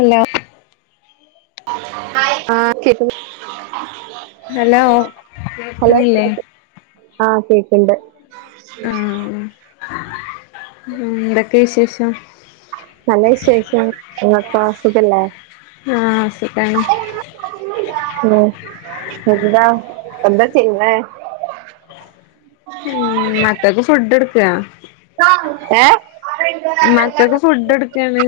ഇല്ല [inaudible] ആ hello hello കേൾക്കുന്നില്ലേ ആഹ കേ- ഇണ്ട് [inaudible] ആഹ് എന്തൊക്കെ വിശേഷം നല്ല വിശേഷം നിങ്ങക്കോ സുഖംഅല്ലേ ആഹ് സുഖാണ് എന്താ എന്ത പിന്നെ ഉം മക്കക്ക് ഫുഡ് എടുക്കയാ ഏ മക്കൾക്ക് ഫുഡ് എടുക്കയാണ്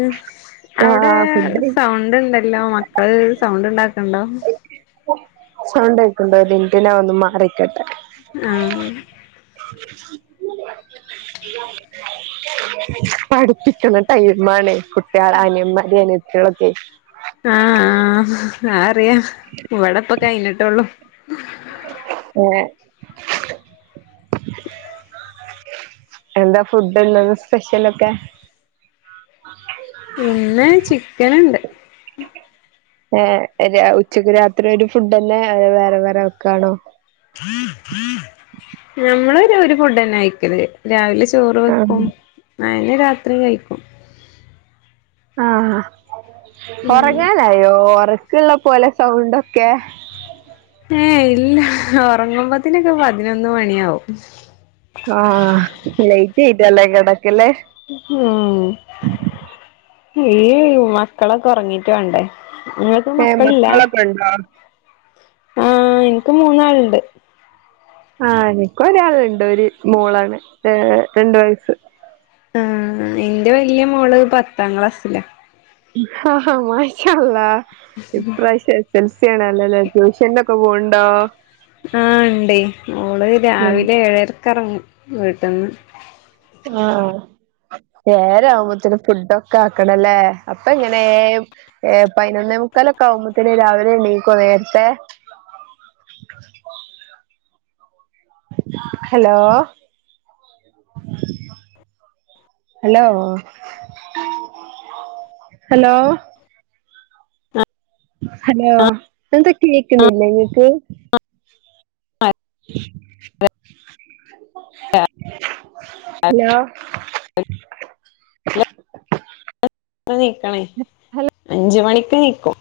ആ അവിടെ ഫുഡ് സൗണ്ട് ഉണ്ടല്ലോ മക്കള് സൗണ്ട് ഉണ്ടാക്കണ്ടോ [inaudible] സൗണ്ട് ആയിട്ടുണ്ടോ ഇറ്റി [unintelligible] ന ഒന്ന് മാറി നിൽക്കട്ടേ ആഹ് പഠിപ്പിക്കണ ടൈമാണേ കുട്ടികൾ അനിയമരനിയ ട്ടികളൊക്കെ ആഹ് ആഹ് ഇവിടെപ്പ കഴിഞ്ഞിട്ടെ ള്ളു ള്ളു ഒ എന്താ ഫുഡ്ന്ന് സ്പെഷ്യലൊക്കെ പിന്ന ചിക്കന്ണ്ട് ഏ ര ഉച്ചക്ക് രാത്രി ഒരു ഫുഡ് തന്നെ വേറെ വേറെ വെക്കാണോ നമ്മള് ഒരു ഫുഡന്നെ കയിക്കല് രാവിലെ [unintelligible] ചോറ് വെക്കും അയിന്നെ രാത്രി കഴിക്കും ആഹ ഉം ഒറങ്ങാനായോ ഒർ ള്ള പോലെ സൗണ്ടൊക്കെ ഏ ഇല്ല ഉറങ്ങുമ്പത്തിനൊക്കെ പതിനൊന്ന് മണിയാവും ആഹ് ലൈറ്റ് ഇട്ടല്ലാം എ കടക്കല്ലേ ഉം ഈ മക്കളൊക്കെ ഉറങ്ങീട്ട് വേണ്ടേ നിങ്ങൾക്ക് ഏ മക്കളോക്കെയുണ്ടോ ആ എനിക്ക് മൂന്നാളുണ്ട് ആ എനിക്കും ഒരാളുണ്ട് ഒരു മോളാണ് ഏ രണ്ട് വയസ്സ് ആ എന്റെ വല്യ മോള് പത്താം ക്ലാസില ഹാ ഹാ മാഷാ അ ള്ളാ ഇപ്രാവശ്യ എ സെൽസിയണ അല്ലല്ല ട്യൂഷന്റെ ഒക്ക പോണ്ട ആ ഉണ്ട് ഓള് രാവിലെ ഏഴര കിറങ്ങി വീട്ടിന്ന് ആ വേറെ ആവുമ്പോത്തേന ഫുഡൊക്കെ ആക്കണല്ലേ അപ്പൊ ഇങ്ങനെ ഏ പതിനൊന്നേ മുക്കാലൊക്കെ ആവുമ്പോത്തേന രാവിലെ എണീക്കോ നേരത്തെ ഹലോ ഹലോ ഹലോ ഹലോ എന്ത കേക്കുന്നില്ല നിങ്ങക്ക് ആ ഹലോ നീക്കണേ അഞ്ചു മണി പിക്കും